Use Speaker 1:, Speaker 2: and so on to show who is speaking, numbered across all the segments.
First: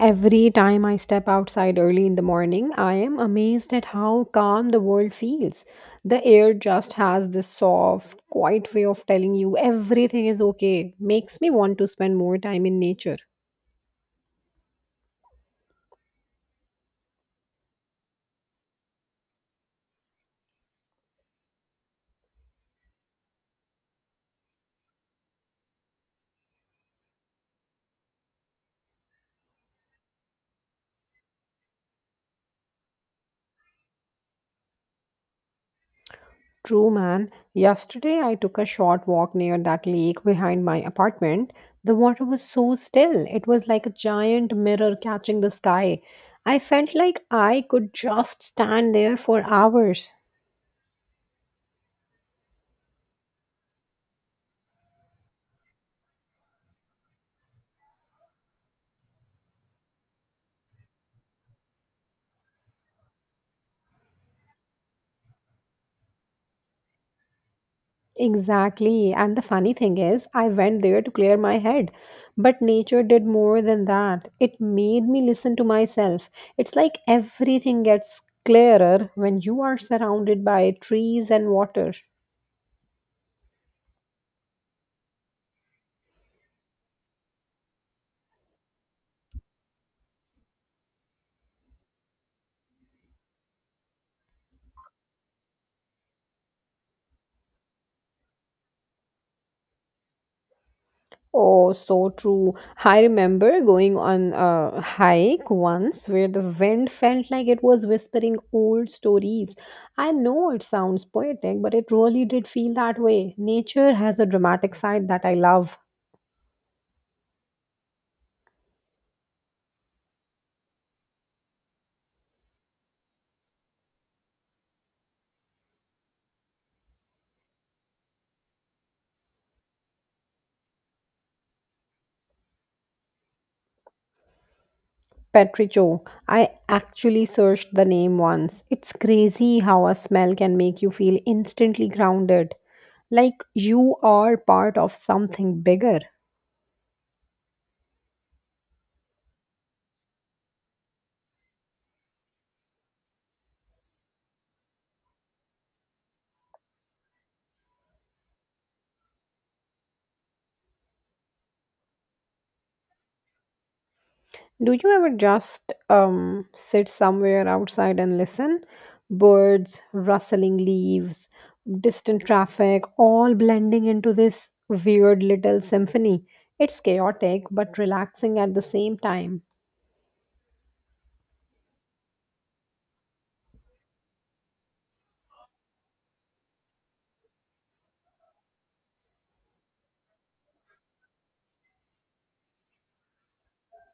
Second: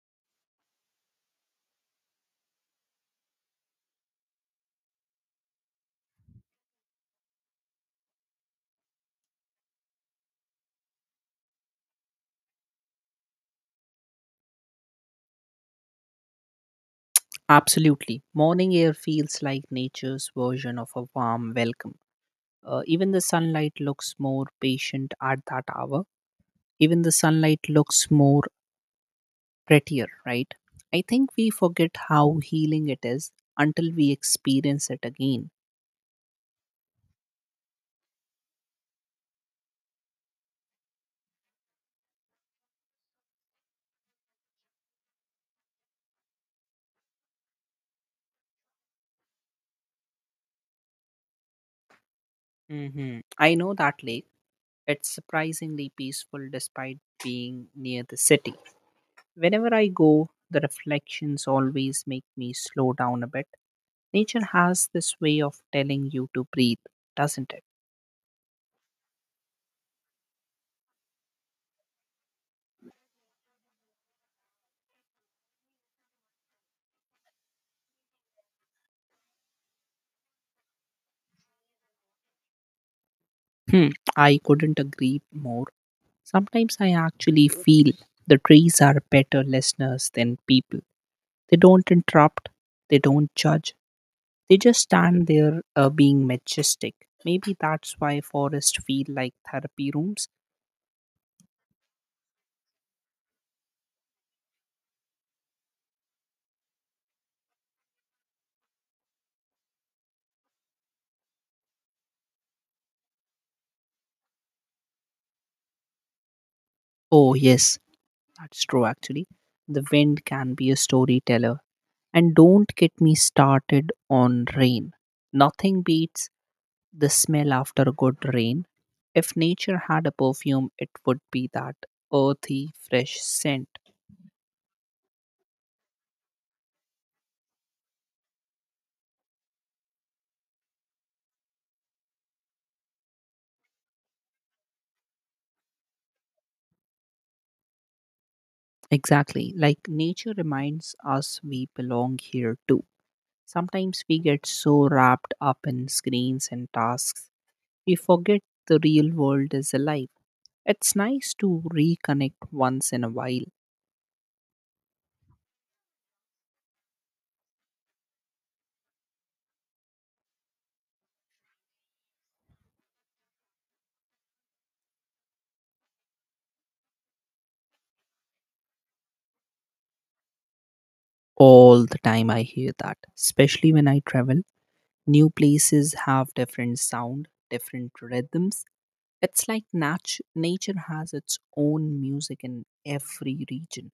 Speaker 1: Every time I step outside early in the morning, I am amazed at how calm the world feels. The air just has this soft, quiet way of telling you everything is okay. Makes me want to spend more time in nature.
Speaker 2: Absolutely. Morning air feels like nature's version of a warm welcome. Even the sunlight looks more patient at that hour. Even the sunlight looks more prettier, right? I think we forget how healing it is until we experience it again.
Speaker 1: True, man. Yesterday I took a short walk near that lake behind my apartment. The water was so still. It was like a giant mirror catching the sky. I felt like I could just stand there for hours.
Speaker 2: I know that lake. It's surprisingly peaceful despite being near the city. Whenever I go, the reflections always make me slow down a bit. Nature has this way of telling you to breathe, doesn't it?
Speaker 1: Exactly. And the funny thing is, I went there to clear my head. But nature did more than that. It made me listen to myself. It's like everything gets clearer when you are surrounded by trees and water.
Speaker 2: Hmm, I couldn't agree more. Sometimes I actually feel the trees are better listeners than people. They don't interrupt, they don't judge, they just stand there being majestic. Maybe that's why forests feel like therapy rooms.
Speaker 1: Oh, so true. I remember going on a hike once where the wind felt like it was whispering old stories. I know it sounds poetic, but it really did feel that way. Nature has a dramatic side that I love.
Speaker 2: Oh, yes, that's true actually. The wind can be a storyteller. And don't get me started on rain. Nothing beats the smell after a good rain. If nature had a perfume, it would be that earthy, fresh scent.
Speaker 1: Petricho. I actually searched the name once. It's crazy how a smell can make you feel instantly grounded, like you are part of something bigger.
Speaker 2: Exactly. Like nature reminds us we belong here too. Sometimes we get so wrapped up in screens and tasks, we forget the real world is alive. It's nice to reconnect once in a while.
Speaker 1: Do you ever just sit somewhere outside and listen? Birds, rustling leaves, distant traffic, all blending into this weird little symphony. It's chaotic but relaxing at the same time.
Speaker 2: All the time I hear that, especially when I travel. New places have different sound, different rhythms. It's like nature has its own music in every region.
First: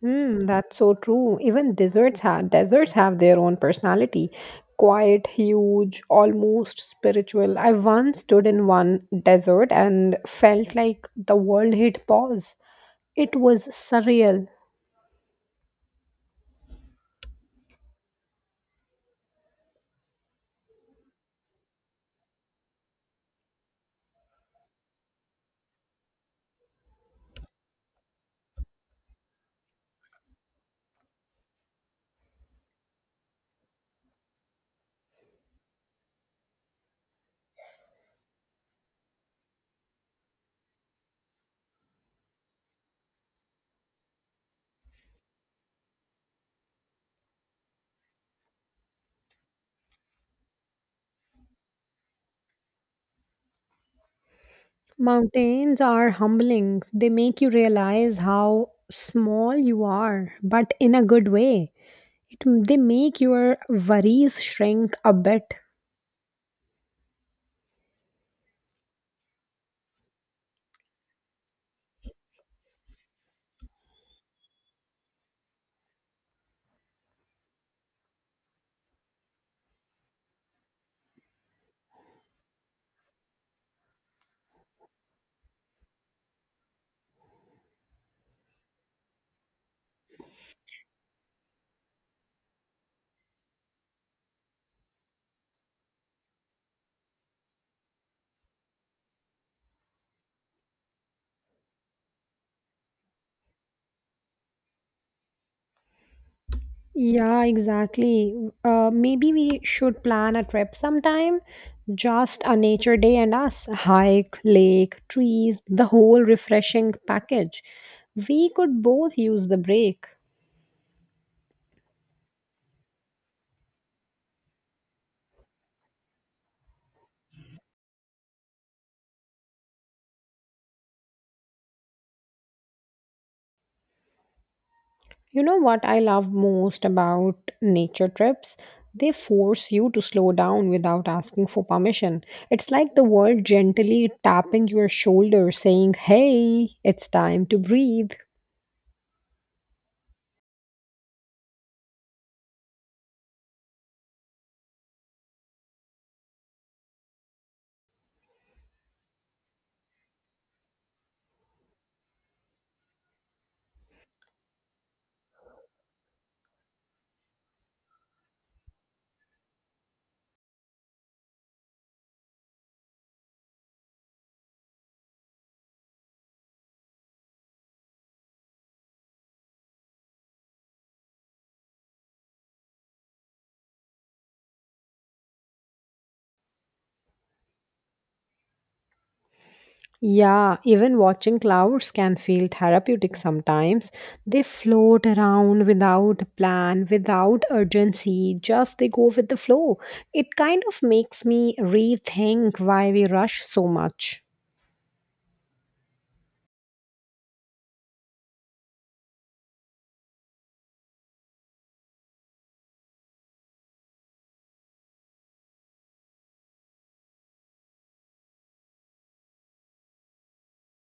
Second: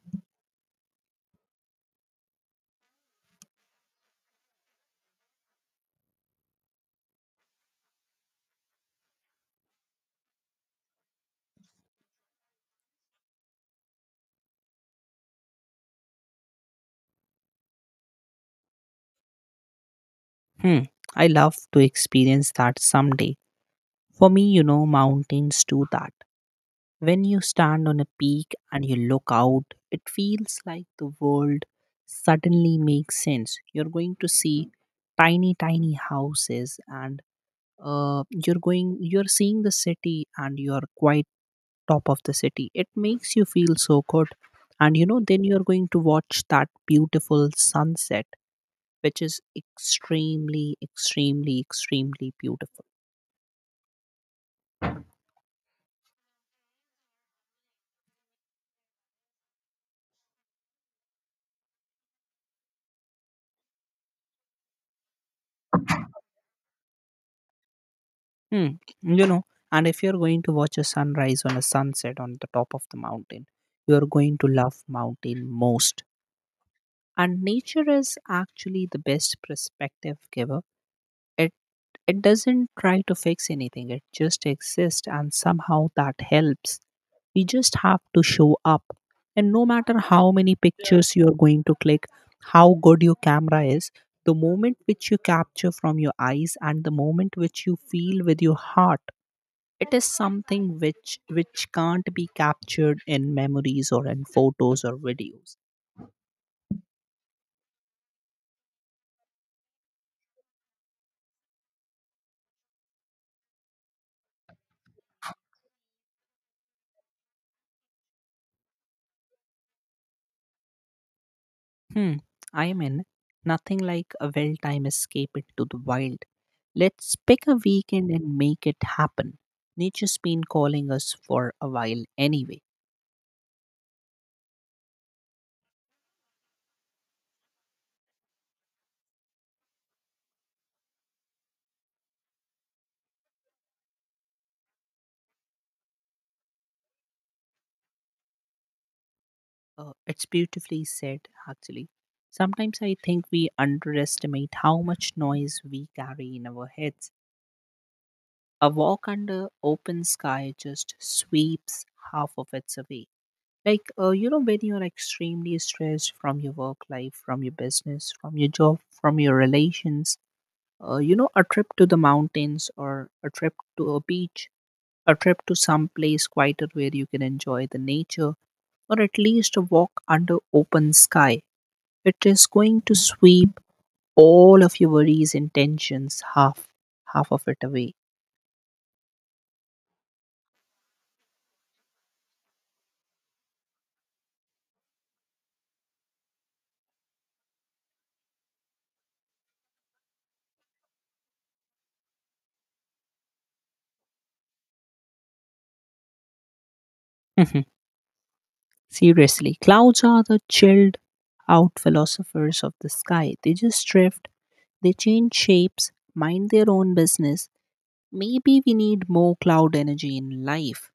Speaker 1: Hmm, that's so true. Even deserts have their own personality. Quiet, huge, almost spiritual. I once stood in one desert and felt like the world hit pause. It was surreal.
Speaker 2: Hmm. I love to experience that someday. For me, you know, mountains do that. When you stand on a peak and you look out, it feels like the world suddenly makes sense. You're going to see tiny, tiny houses and you're seeing the city and you're quite top of the city. It makes you feel so good. And you know, then you're going to watch that beautiful sunset, which is extremely, extremely, extremely beautiful.
Speaker 1: Mountains are humbling. They make you realize how small you are, but in a good way. It, they make your worries shrink a bit.
Speaker 2: Hmm. You know, and if you're going to watch a sunrise on a sunset on the top of the mountain, you're going to love mountain most. And nature is actually the best perspective giver. It it doesn't try to fix anything, it just exists and somehow that helps. We just have to show up. And no matter how many pictures you're going to click, how good your camera is, the moment which you capture from your eyes and the moment which you feel with your heart, it is something which can't be captured in memories or in photos or videos.
Speaker 1: Yeah, exactly. Maybe we should plan a trip sometime. Just a nature day and us. Hike, lake, trees, the whole refreshing package. We could both use the break.
Speaker 2: Hmm, I am in. Nothing like a well timed escape into the wild. Let's pick a weekend and make it happen. Nature's been calling us for a while anyway.
Speaker 1: You know what I love most about nature trips? They force you to slow down without asking for permission. It's like the world gently tapping your shoulder, saying, "Hey, it's time to breathe."
Speaker 2: It's beautifully said, actually. Sometimes I think we underestimate how much noise we carry in our heads. A walk under open sky just sweeps half of it away. Like, you know, when you're extremely stressed from your work life, from your business, from your job, from your relations, you know, a trip to the mountains or a trip to a beach, a trip to some place quieter where you can enjoy the nature, or at least a walk under open sky. It is going to sweep all of your worries and tensions, half of it away.
Speaker 1: Yeah, even watching clouds can feel therapeutic sometimes. They float around without a plan, without urgency, just they go with the flow. It kind of makes me rethink why we rush so much.
Speaker 2: Mhm. Seriously, clouds are the chilled out philosophers of the sky. They just drift, they change shapes, mind their own business. Maybe we need more cloud energy in life.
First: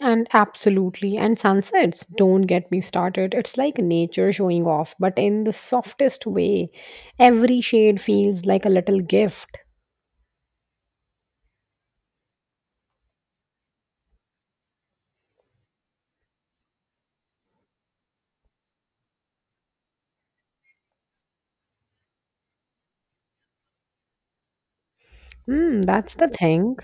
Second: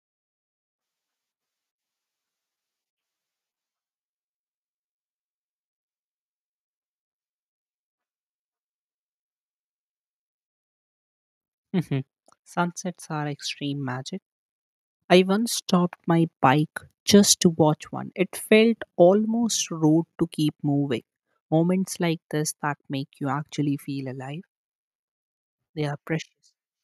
Speaker 1: And absolutely, and sunsets, don't get me started. It's like nature showing off, but in the softest way. Every shade feels like a little gift.
Speaker 2: Mhm. Sunsets are extreme magic. I once stopped my bike just to watch one. It felt almost rude to keep moving. Moments like this that make you actually feel alive,
Speaker 1: Hmm,
Speaker 2: they are
Speaker 1: that's the
Speaker 2: precious.
Speaker 1: thing.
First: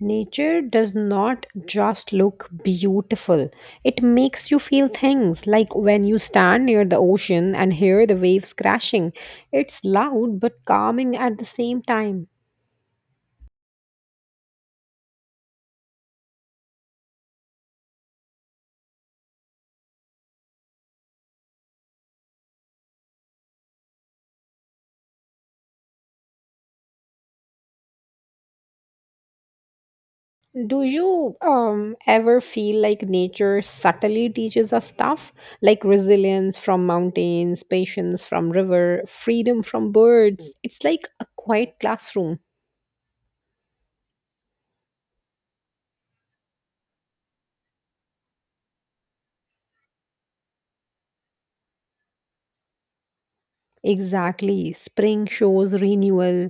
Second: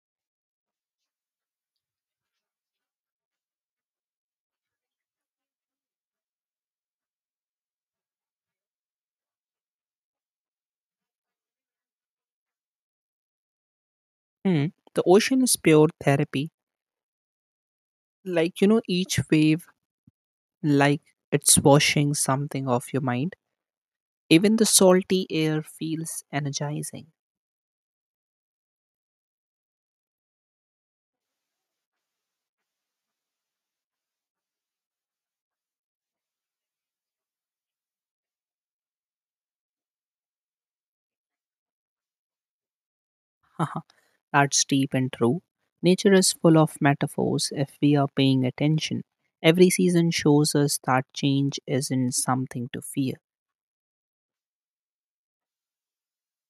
Speaker 1: Nature does not just look beautiful, it makes you feel things like when you stand near the ocean and hear the waves crashing. It's loud but calming at the same time.
Speaker 2: Hmm. The ocean is pure therapy. Like, you know, each wave, like, it's washing something off your mind. Even the salty air feels energizing.
Speaker 1: Do you ever feel like nature subtly teaches us stuff like resilience from mountains, patience from river, freedom from birds? It's like a quiet classroom.
Speaker 2: That's deep and true. Nature is full of metaphors if we are paying attention. Every season shows us that change isn't something to fear.
Speaker 1: Exactly. Spring shows renewal,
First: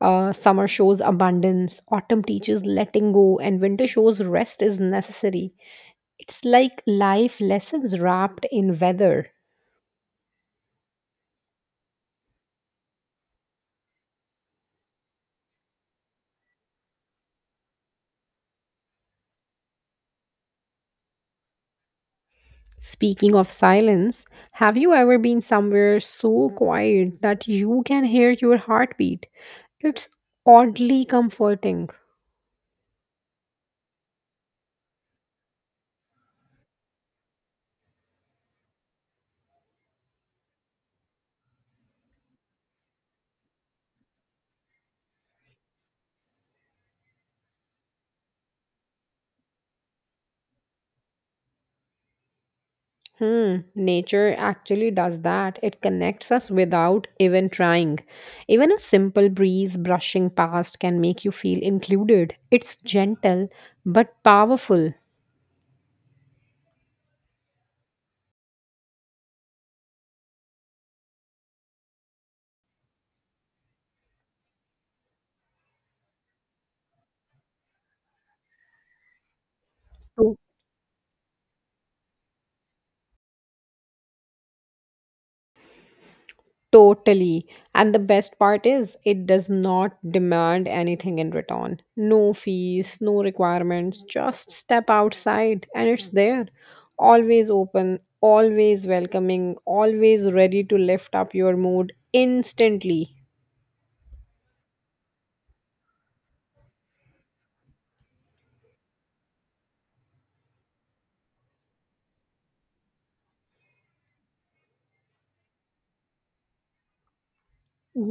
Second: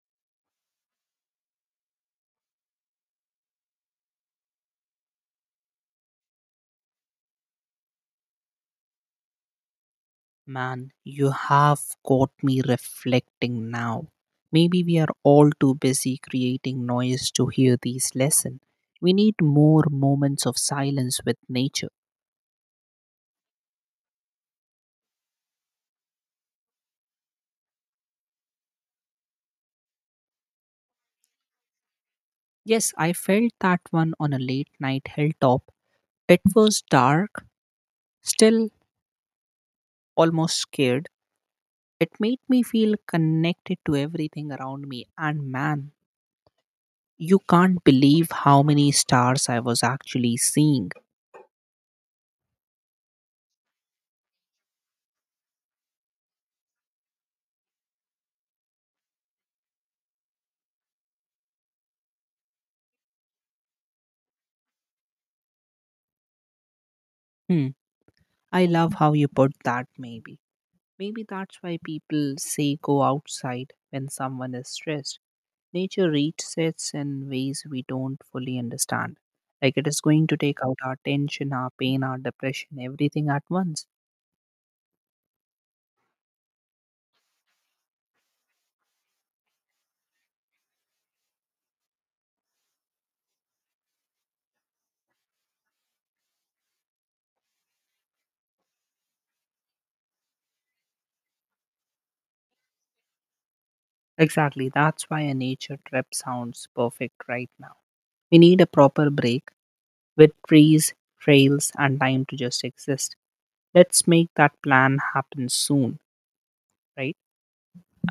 Speaker 1: summer shows abundance, autumn teaches letting go, and winter shows rest is necessary. It's like life lessons wrapped in weather.
Speaker 2: Man, you have got me reflecting now. Maybe we are all too busy creating noise to hear these lessons. We need more moments of silence with nature.
Speaker 1: Speaking of silence, have you ever been somewhere so quiet that you can hear your heartbeat? It's oddly comforting.
Speaker 2: Yes, I felt that one on a late night hilltop. It was dark, still, almost scared. It made me feel connected to everything around me. And man, you can't believe how many stars I was actually seeing.
Speaker 1: Hmm, nature actually does that. It connects us without even trying. Even a simple breeze brushing past can make you feel included. It's gentle but powerful.
Speaker 2: Hmm. I love how you put that. Maybe that's why people say go outside when someone is stressed. Nature resets in ways we don't fully understand. Like it is going to take out our tension, our pain, our depression, everything at once.
Speaker 1: Totally. And the best part is, it does not demand anything in return. No fees, no requirements. Just step outside and it's there. Always open, always welcoming, always ready to lift up your mood instantly.
Speaker 2: Exactly. That's why a nature trip sounds perfect right now. We need a proper break with trees, trails, and time to just exist. Let's make that plan happen soon, right?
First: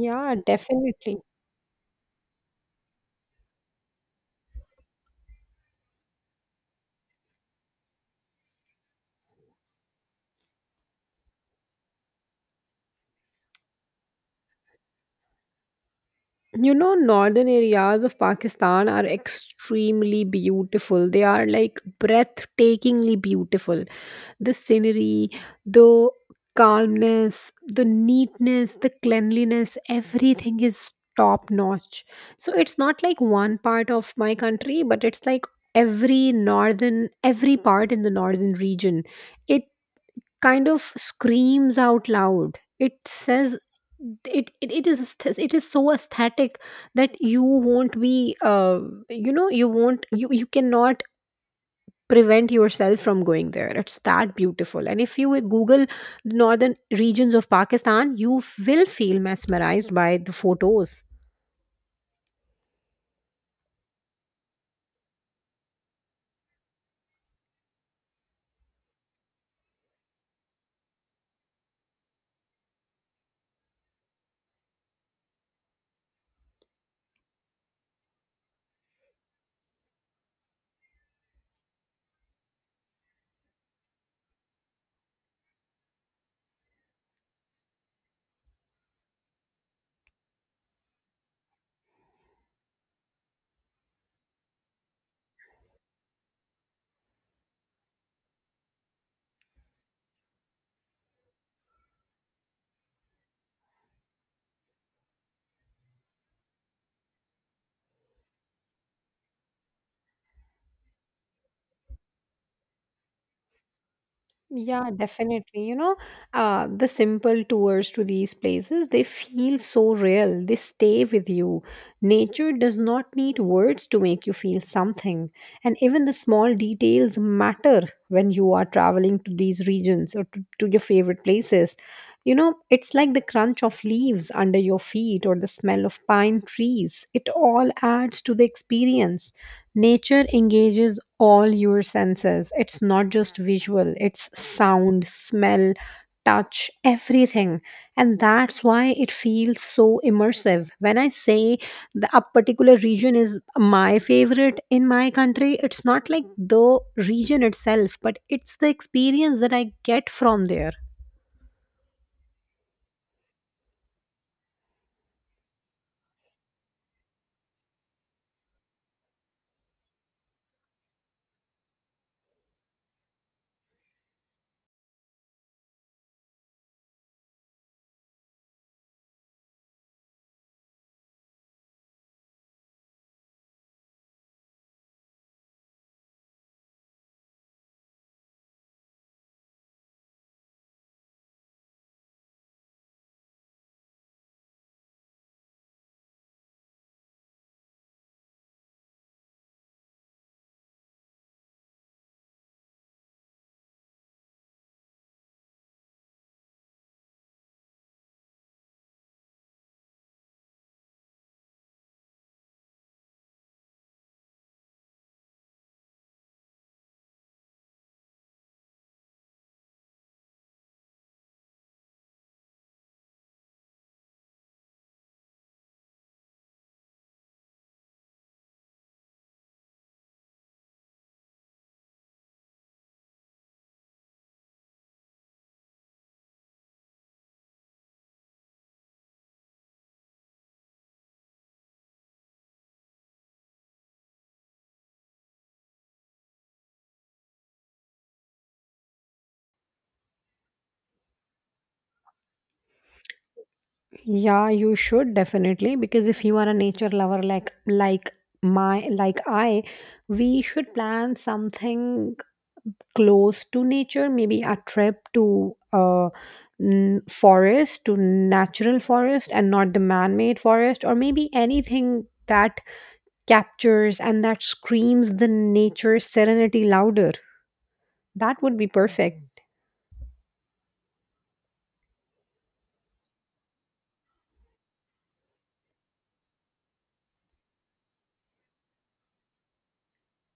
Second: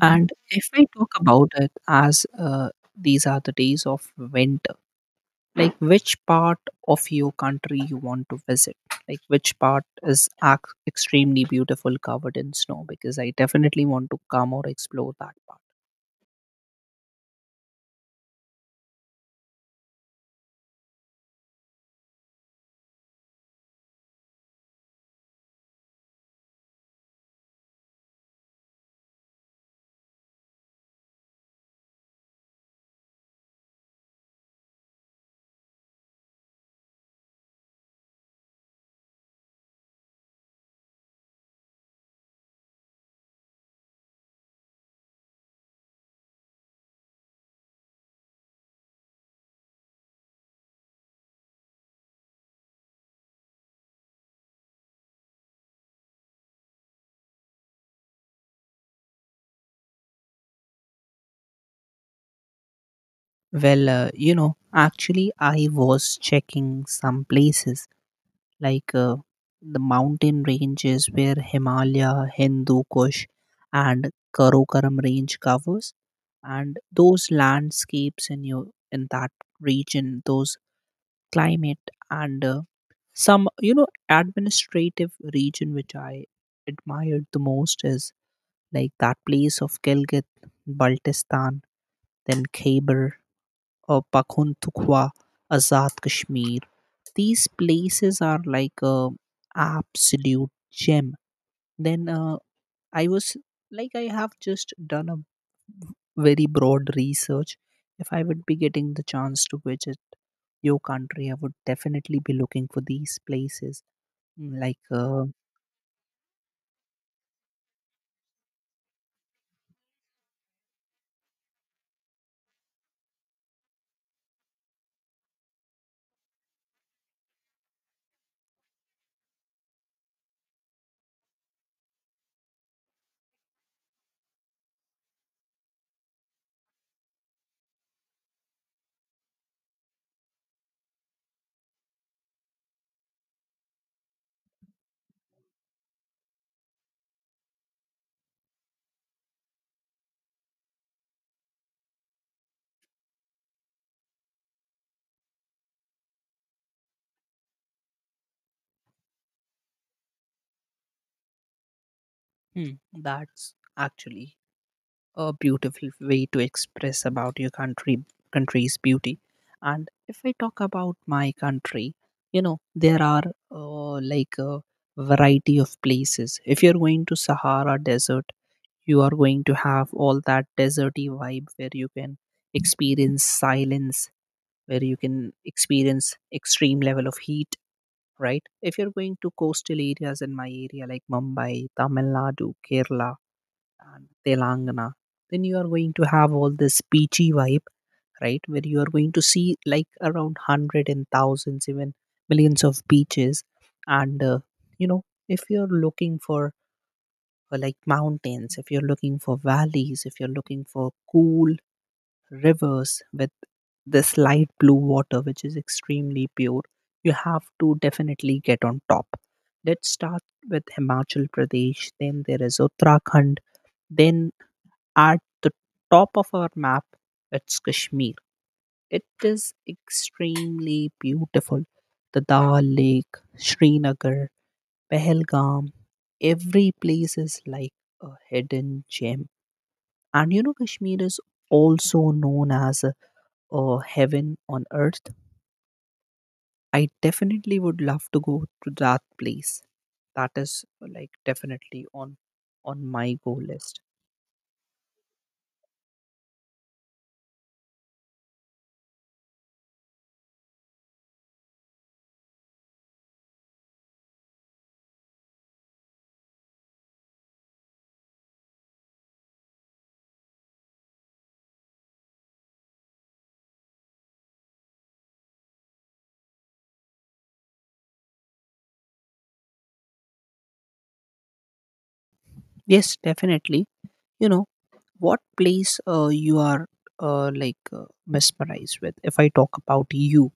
Speaker 2: And if we talk
Speaker 1: definitely.
Speaker 2: about it as these are the days of winter, like which part of your country you want to visit, like which part is extremely beautiful covered in snow, because I definitely want to come or explore that part.
Speaker 1: You know, northern areas of Pakistan are extremely beautiful. They are like breathtakingly beautiful. The scenery, the calmness, the neatness, the cleanliness, everything is top notch. So it's not like one part of my country, but it's like every northern, every part in the northern region. It kind of screams out loud, it says it is it is so aesthetic that you won't be you know you won't you cannot prevent yourself from going there. It's that beautiful. And if you google northern regions of Pakistan, you will feel mesmerized by the photos.
Speaker 2: Well, you know, actually I was checking some places, like the mountain ranges where Himalaya, Hindu Kush, and Karakoram range covers, and those landscapes in your in that region, those climate, and some, you know, administrative region which I admired the most is like that place of Gilgit Baltistan, then Khyber or Pakhuntukhwa, Azad Kashmir. These places are like a absolute gem. Then I was, like, I have just done a very broad research. If I would be getting the chance to visit your country, I would definitely be looking for these places. Mm, like
Speaker 1: Yeah, definitely. You know, the simple tours to these places, they feel so real. They stay with you. Nature does not need words to make you feel something. And even the small details matter when you are traveling to these regions or to your favorite places. You know, it's like the crunch of leaves under your feet or the smell of pine trees. It all adds to the experience. Nature engages all your senses. It's not just visual, it's sound, smell, touch, everything. And that's why it feels so immersive. When I say a particular region is my favorite in my country, it's not like the region itself, but it's the experience that I get from there.
Speaker 2: Hmm, that's actually a beautiful way to express about your country's beauty. And if I talk about my country, you know, there are like a variety of places. If you're going to Sahara Desert, you are going to have all that deserty vibe where you can experience silence, where you can experience extreme level of heat. Right. If you're going to coastal areas in my area, like Mumbai, Tamil Nadu, Kerala, and Telangana, then you are going to have all this beachy vibe, right? Where you are going to see like around hundred and thousands, even millions of beaches. And you know, if you're looking for like mountains, if you're looking for valleys, if you're looking for cool rivers with this light blue water, which is extremely pure, you have to definitely get on top. Let's start with Himachal Pradesh, then there is Uttarakhand, then at the top of our map, it's Kashmir. It is extremely beautiful. The Dal Lake, Srinagar, Pahalgam, every place is like a hidden gem. And you know, Kashmir is also known as a heaven on earth. I definitely would love to go to that place. That is like definitely on my go list.
Speaker 1: Yeah, you should definitely, because if you are a nature lover like my like I, we should plan something close to nature, maybe a trip to forest, to natural forest and not the man-made forest, or maybe anything that captures and that screams the nature serenity louder. That would be perfect.
Speaker 2: Yes, definitely. You know what place you are like mesmerized with? If I talk about you,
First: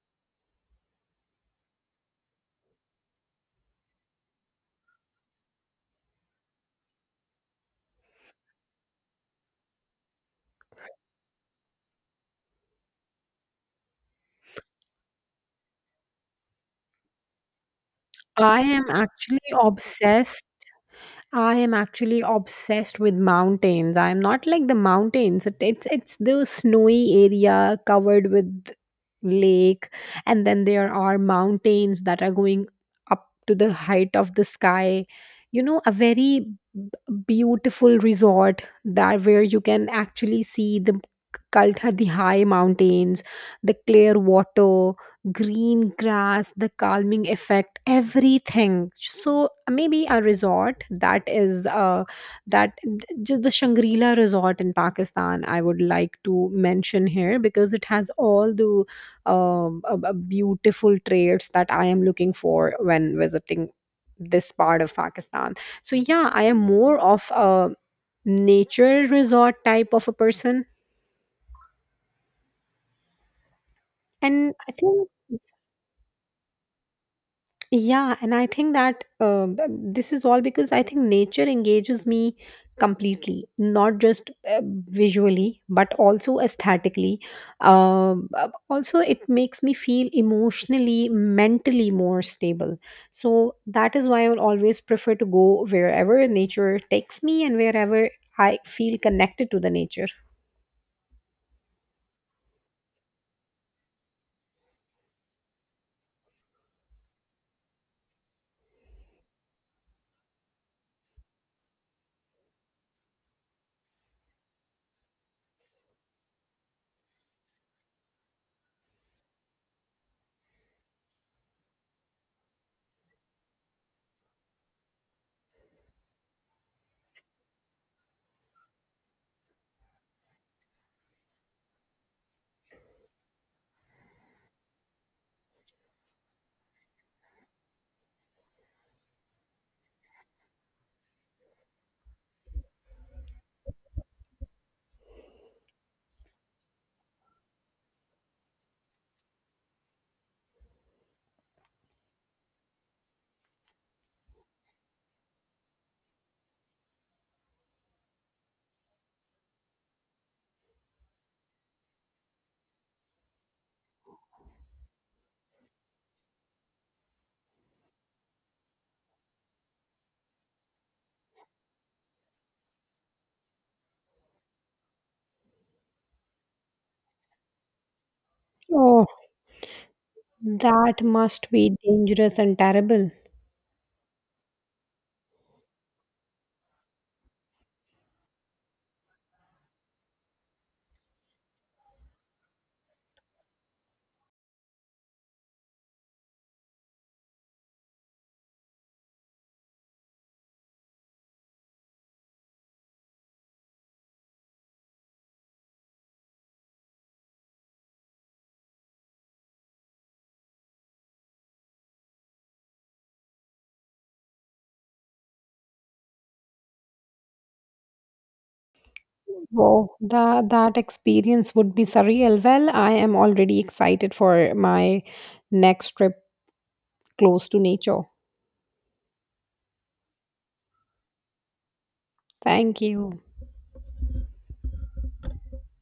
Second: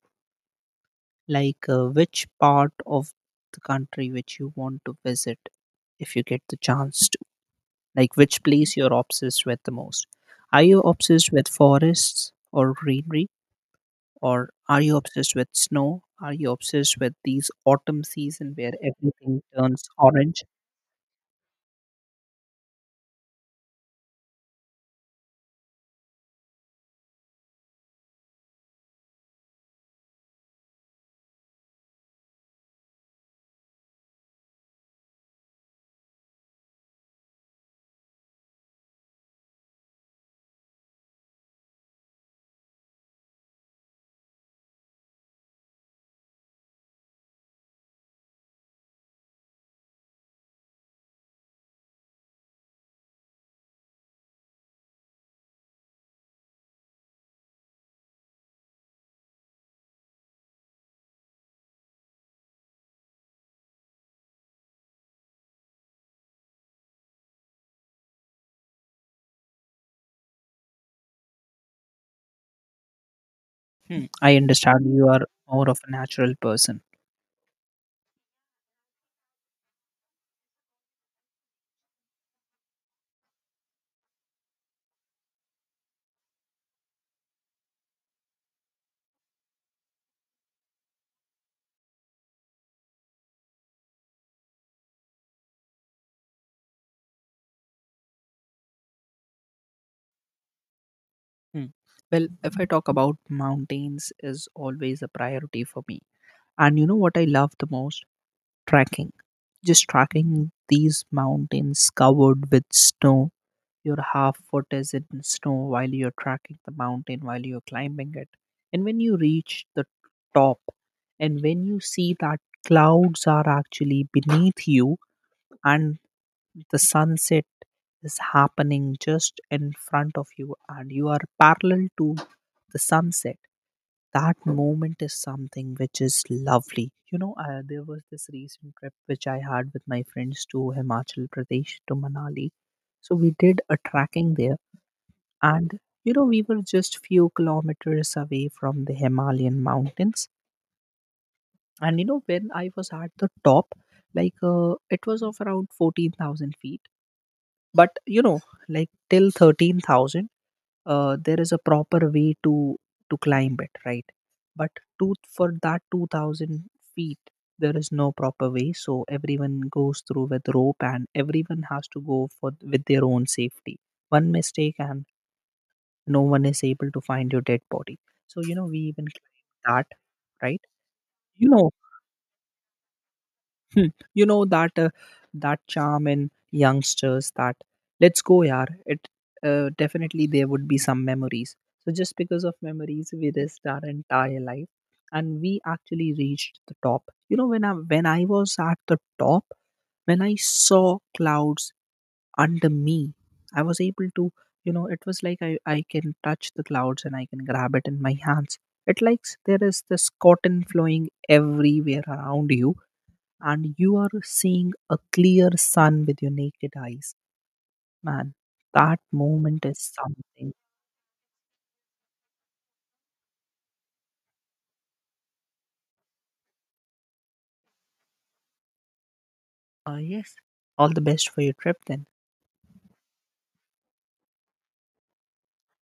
Speaker 2: like which part of the country which you want to visit if you get the chance to. Like which place you're obsessed with the most? Are you obsessed with forests or greenery? Or are you obsessed with snow? Are you obsessed with these autumn season
Speaker 1: I
Speaker 2: where
Speaker 1: am
Speaker 2: everything
Speaker 1: actually
Speaker 2: turns orange?
Speaker 1: obsessed I am actually obsessed with mountains. I am not like the mountains. It's the snowy area covered with lake, and then there are mountains that are going up to the height of the sky. You know, a very b- beautiful resort that where you can actually see the Kaltha, the high mountains, the clear water, green grass, the calming effect, everything. So maybe a resort that is that the Shangri-La resort in Pakistan. I would like to mention here, because it has all the beautiful traits that I am looking for when visiting this part of Pakistan. So yeah, I am more of a nature resort type of a person,
Speaker 2: Hmm, I
Speaker 1: and I
Speaker 2: understand
Speaker 1: think.
Speaker 2: you are more of a natural person.
Speaker 1: Yeah, and I think that this is all because I think nature engages me completely, not just visually, but also aesthetically. Also, it makes me feel emotionally, mentally more stable. So that is why I will always prefer to go wherever nature takes me and wherever I feel connected to the nature.
Speaker 2: Hmm. Well, if I talk about mountains is always a priority for me. And you know what I love the most? Trekking. Just tracking these mountains covered with snow. Your half foot is in snow while you're tracking the mountain, while you're climbing it. And when you reach the top, and when you see that clouds are actually beneath you, and the sunset is happening just in front of you and you are parallel to the sunset, that moment is something which is lovely. You know, there was this recent trip which I had with my friends to Himachal Pradesh, to Manali. So we did a tracking there. And you know, we were just few kilometers away from the Himalayan mountains. And you know, when I was at the top, like it was of around 14,000 feet. But you know, like till 13,000, there is a proper way to climb it, right? But to for that 2,000 feet, there is no proper way. So everyone goes through with rope, and everyone has to go for with their own safety. One mistake, and no one is able to find your dead body. So you know, we
Speaker 1: Oh,
Speaker 2: even claim that, right?
Speaker 1: that
Speaker 2: You
Speaker 1: must
Speaker 2: know,
Speaker 1: be dangerous and terrible.
Speaker 2: hmm, you know that that charm in youngsters that let's go yaar. It definitely there would be some memories. So just because of memories we risked our entire life, and we actually reached the top. You know, when I when I was at the top, when I saw clouds under me. I was able to, you know, it was like I can touch the clouds and I can grab it in my hands. It likes there is this cotton flowing everywhere around you, and you are seeing a clear sun with your naked eyes. Man, that moment is
Speaker 1: Wow, that
Speaker 2: something.
Speaker 1: that experience would be surreal. Well, I am already excited for my next trip close to nature.
Speaker 2: Yes, all the best for your trip then.
Speaker 1: Thank you.